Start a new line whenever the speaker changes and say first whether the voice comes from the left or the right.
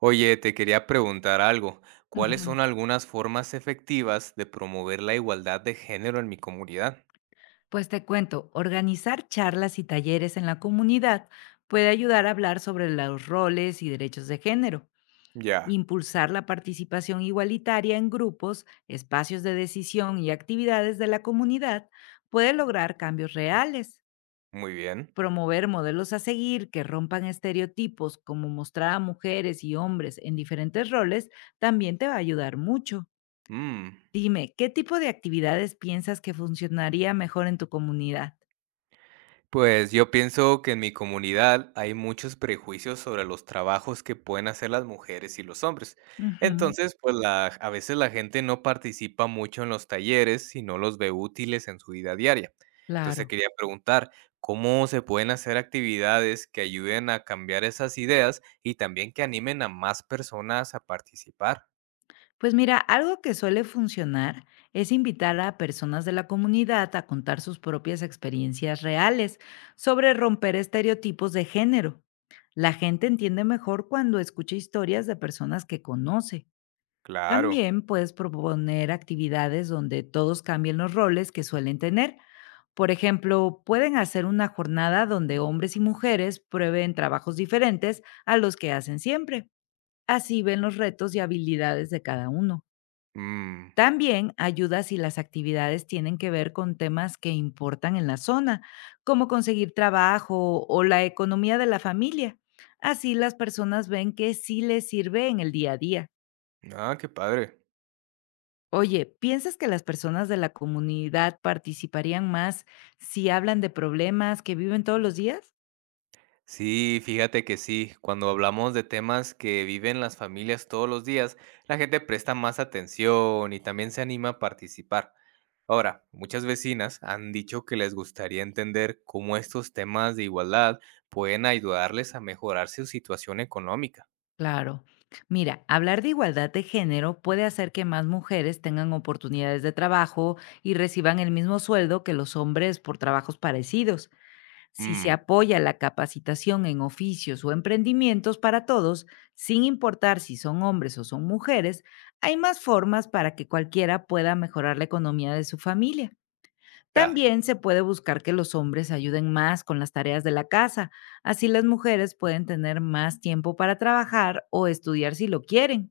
right: Oye, te quería preguntar algo. ¿Cuáles
left: Ujú.
right: son algunas formas efectivas de promover la igualdad de género en mi comunidad?
left: Pues te cuento, organizar charlas y talleres en la comunidad puede ayudar a hablar sobre los roles y derechos de género,
right: Ya,
left: impulsar la participación igualitaria en grupos, espacios de decisión y actividades de la comunidad puede lograr cambios reales.
right: muy bien.
left: Promover modelos a seguir que rompan estereotipos, como mostrar a mujeres y hombres en diferentes roles, también te va a ayudar mucho.
right: Mm.
left: Dime, ¿qué tipo de actividades piensas que funcionaría mejor en tu comunidad?
right: Pues yo pienso que en mi comunidad hay muchos prejuicios sobre los trabajos que pueden hacer las mujeres y los hombres.
left: Ujú,
right: Entonces, pues a veces la gente no participa mucho en los talleres y no los ve útiles en su vida diaria. Entonces te
left: claro.
right: quería preguntar, ¿cómo se pueden hacer actividades que ayuden a cambiar esas ideas y también que animen a más personas a participar?
left: Pues mira, algo que suele funcionar es invitar a personas de la comunidad a contar sus propias experiencias reales sobre romper estereotipos de género. La gente entiende mejor cuando escucha historias de personas que conoce.
right: Claro.
left: También puedes proponer actividades donde todos cambien los roles que suelen tener. Por ejemplo, pueden hacer una jornada donde hombres y mujeres prueben trabajos diferentes a los que hacen siempre. Así ven los retos y habilidades de cada uno.
right: Mm.
left: También ayuda si las actividades tienen que ver con temas que importan en la zona, como conseguir trabajo o la economía de la familia. Así las personas ven que sí les sirve en el día a día.
right: Ah, qué padre.
left: Oye, ¿piensas que las personas de la comunidad participarían más si hablan de problemas que viven todos los días?
right: Sí, fíjate que sí, cuando hablamos de temas que viven las familias todos los días, la gente presta más atención y también se anima a participar. Ahora, muchas vecinas han dicho que les gustaría entender cómo estos temas de igualdad pueden ayudarles a mejorar su situación económica.
left: Claro. Mira, hablar de igualdad de género puede hacer que más mujeres tengan oportunidades de trabajo y reciban el mismo sueldo que los hombres por trabajos parecidos. Si se
right: Mm,
left: apoya la capacitación en oficios o emprendimientos para todos, sin importar si son hombres o son mujeres, hay más formas para que cualquiera pueda mejorar la economía de su familia.
right: ya,
left: También se puede buscar que los hombres ayuden más con las tareas de la casa, así las mujeres pueden tener más tiempo para trabajar o estudiar si lo quieren.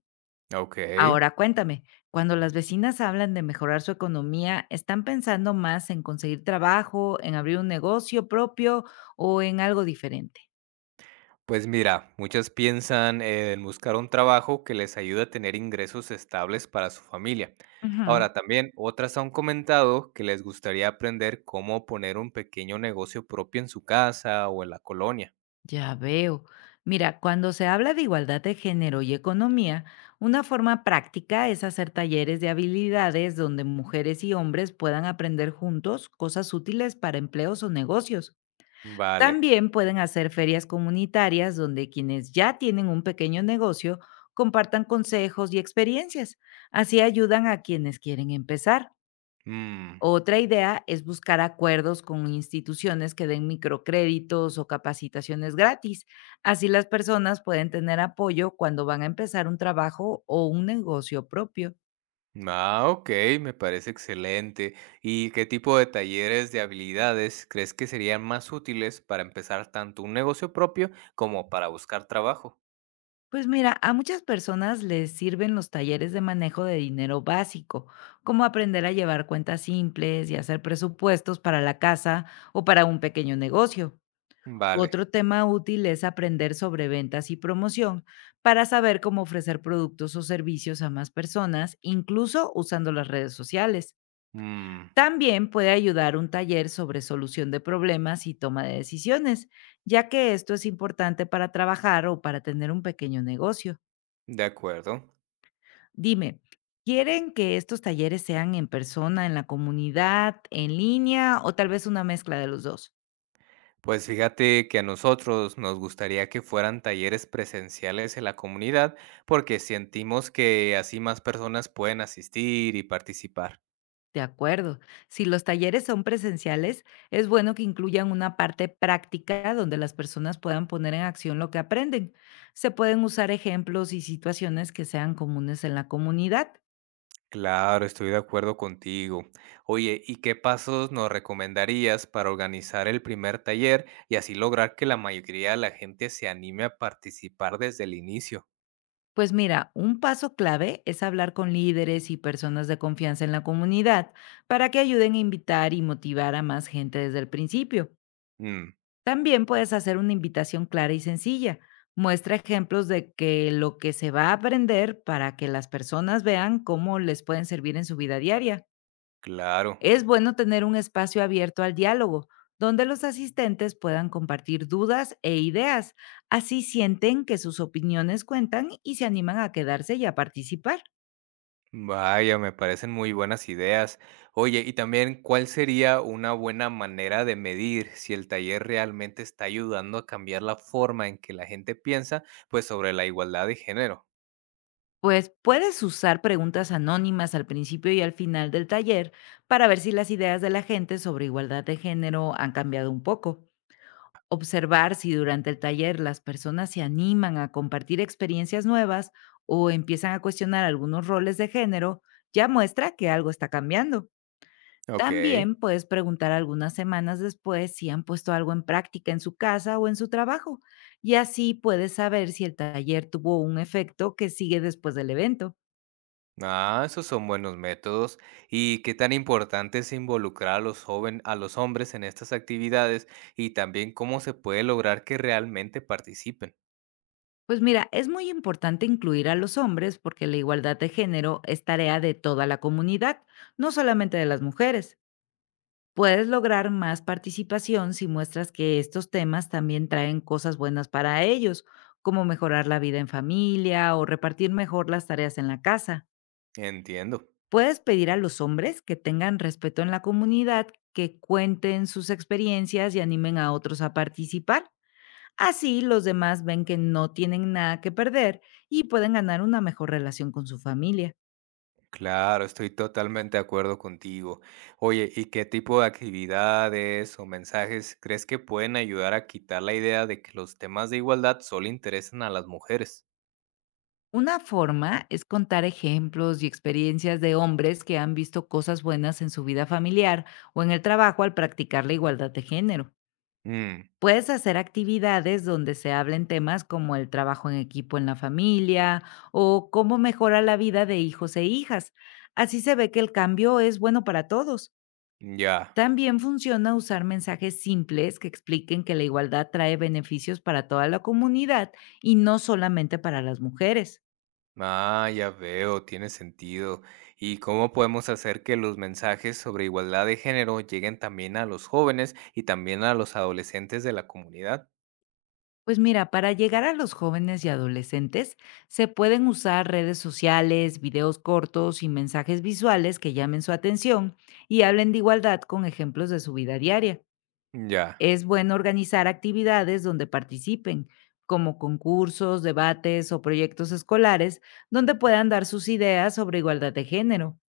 right: ok.
left: Ahora cuéntame, cuando las vecinas hablan de mejorar su economía, ¿están pensando más en conseguir trabajo, en abrir un negocio propio o en algo diferente?
right: Pues mira, muchas piensan en buscar un trabajo que les ayude a tener ingresos estables para su familia.
left: Ujú.
right: Ahora, también otras han comentado que les gustaría aprender cómo poner un pequeño negocio propio en su casa o en la colonia.
left: Ya veo. Mira, cuando se habla de igualdad de género y economía, una forma práctica es hacer talleres de habilidades donde mujeres y hombres puedan aprender juntos cosas útiles para empleos o negocios.
right: Vale.
left: También pueden hacer ferias comunitarias donde quienes ya tienen un pequeño negocio compartan consejos y experiencias. Así ayudan a quienes quieren empezar.
right: Mm.
left: Otra idea es buscar acuerdos con instituciones que den microcréditos o capacitaciones gratis. Así las personas pueden tener apoyo cuando van a empezar un trabajo o un negocio propio.
right: Ah, ok, me parece excelente. ¿Y qué tipo de talleres de habilidades crees que serían más útiles para empezar tanto un negocio propio como para buscar trabajo?
left: Pues mira, a muchas personas les sirven los talleres de manejo de dinero básico, como aprender a llevar cuentas simples y hacer presupuestos para la casa o para un pequeño negocio.
right: Vale.
left: Otro tema útil es aprender sobre ventas y promoción para saber cómo ofrecer productos o servicios a más personas, incluso usando las redes sociales.
right: Mm.
left: También puede ayudar un taller sobre solución de problemas y toma de decisiones, ya que esto es importante para trabajar o para tener un pequeño negocio.
right: De acuerdo.
left: Dime, ¿quieren que estos talleres sean en persona, en la comunidad, en línea o tal vez una mezcla de los dos?
right: Pues fíjate que a nosotros nos gustaría que fueran talleres presenciales en la comunidad porque sentimos que así más personas pueden asistir y participar.
left: De acuerdo. Si los talleres son presenciales, es bueno que incluyan una parte práctica donde las personas puedan poner en acción lo que aprenden. Se pueden usar ejemplos y situaciones que sean comunes en la comunidad.
right: Claro, estoy de acuerdo contigo. Oye, ¿y qué pasos nos recomendarías para organizar el primer taller y así lograr que la mayoría de la gente se anime a participar desde el inicio?
left: Pues mira, un paso clave es hablar con líderes y personas de confianza en la comunidad para que ayuden a invitar y motivar a más gente desde el principio.
right: Mm,
left: También puedes hacer una invitación clara y sencilla. Muestra ejemplos de que lo que se va a aprender para que las personas vean cómo les pueden servir en su vida diaria.
right: claro.
left: Es bueno tener un espacio abierto al diálogo, donde los asistentes puedan compartir dudas e ideas. Así sienten que sus opiniones cuentan y se animan a quedarse y a participar.
right: Vaya, me parecen muy buenas ideas. Oye, y también, ¿cuál sería una buena manera de medir si el taller realmente está ayudando a cambiar la forma en que la gente piensa, pues sobre la igualdad de género?
left: Pues puedes usar preguntas anónimas al principio y al final del taller para ver si las ideas de la gente sobre igualdad de género han cambiado un poco. Observar si durante el taller las personas se animan a compartir experiencias nuevas o empiezan a cuestionar algunos roles de género, ya muestra que algo está cambiando.
right: Ok.
left: También puedes preguntar algunas semanas después si han puesto algo en práctica en su casa o en su trabajo, y así puedes saber si el taller tuvo un efecto que sigue después del evento.
right: Ah, esos son buenos métodos. ¿Y qué tan importante es involucrar a a los hombres en estas actividades y también cómo se puede lograr que realmente participen?
left: Pues mira, es muy importante incluir a los hombres porque la igualdad de género es tarea de toda la comunidad, no solamente de las mujeres. Puedes lograr más participación si muestras que estos temas también traen cosas buenas para ellos, como mejorar la vida en familia o repartir mejor las tareas en la casa.
right: Entiendo.
left: Puedes pedir a los hombres que tengan respeto en la comunidad, que cuenten sus experiencias y animen a otros a participar. Así los demás ven que no tienen nada que perder y pueden ganar una mejor relación con su familia.
right: Claro, estoy totalmente de acuerdo contigo. Oye, ¿y qué tipo de actividades o mensajes crees que pueden ayudar a quitar la idea de que los temas de igualdad solo interesan a las mujeres?
left: Una forma es contar ejemplos y experiencias de hombres que han visto cosas buenas en su vida familiar o en el trabajo al practicar la igualdad de género.
right: Mm,
left: Puedes hacer actividades donde se hablen temas como el trabajo en equipo en la familia o cómo mejora la vida de hijos e hijas. Así se ve que el cambio es bueno para todos.
right: ya.
left: También funciona usar mensajes simples que expliquen que la igualdad trae beneficios para toda la comunidad y no solamente para las mujeres.
right: Ah, ya veo, tiene sentido. ¿Y cómo podemos hacer que los mensajes sobre igualdad de género lleguen también a los jóvenes y también a los adolescentes de la comunidad?
left: Pues mira, para llegar a los jóvenes y adolescentes se pueden usar redes sociales, videos cortos y mensajes visuales que llamen su atención y hablen de igualdad con ejemplos de su vida diaria.
right: Ya,
left: Es bueno organizar actividades donde participen, como concursos, debates o proyectos escolares, donde puedan dar sus ideas sobre igualdad de género.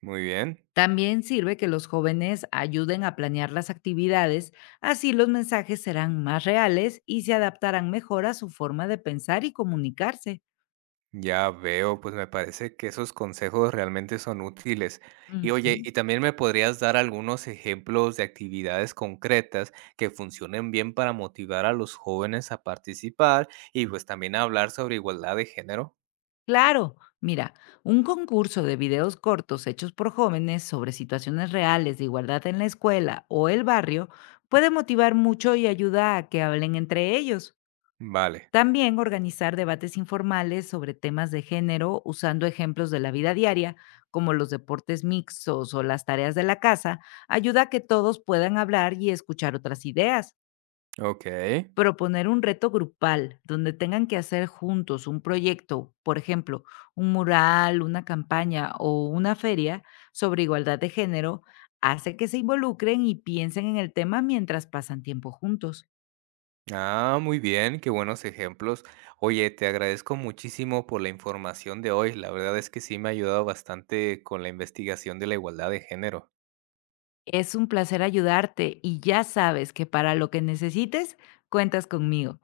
right: muy bien.
left: También sirve que los jóvenes ayuden a planear las actividades, así los mensajes serán más reales y se adaptarán mejor a su forma de pensar y comunicarse.
right: Ya veo, pues me parece que esos consejos realmente son útiles. Y oye,
left: Ujú.
right: ¿y también me podrías dar algunos ejemplos de actividades concretas que funcionen bien para motivar a los jóvenes a participar y pues también hablar sobre igualdad de género?
left: Claro, mira, un concurso de videos cortos hechos por jóvenes sobre situaciones reales de igualdad en la escuela o el barrio puede motivar mucho y ayuda a que hablen entre ellos.
right: Vale,
left: También organizar debates informales sobre temas de género usando ejemplos de la vida diaria, como los deportes mixtos o las tareas de la casa, ayuda a que todos puedan hablar y escuchar otras ideas.
right: ok.
left: Proponer un reto grupal donde tengan que hacer juntos un proyecto, por ejemplo, un mural, una campaña o una feria sobre igualdad de género, hace que se involucren y piensen en el tema mientras pasan tiempo juntos.
right: Ah, muy bien, qué buenos ejemplos. Oye, te agradezco muchísimo por la información de hoy. La verdad es que sí me ha ayudado bastante con la investigación de la igualdad de género.
left: Es un placer ayudarte y ya sabes que para lo que necesites, cuentas conmigo.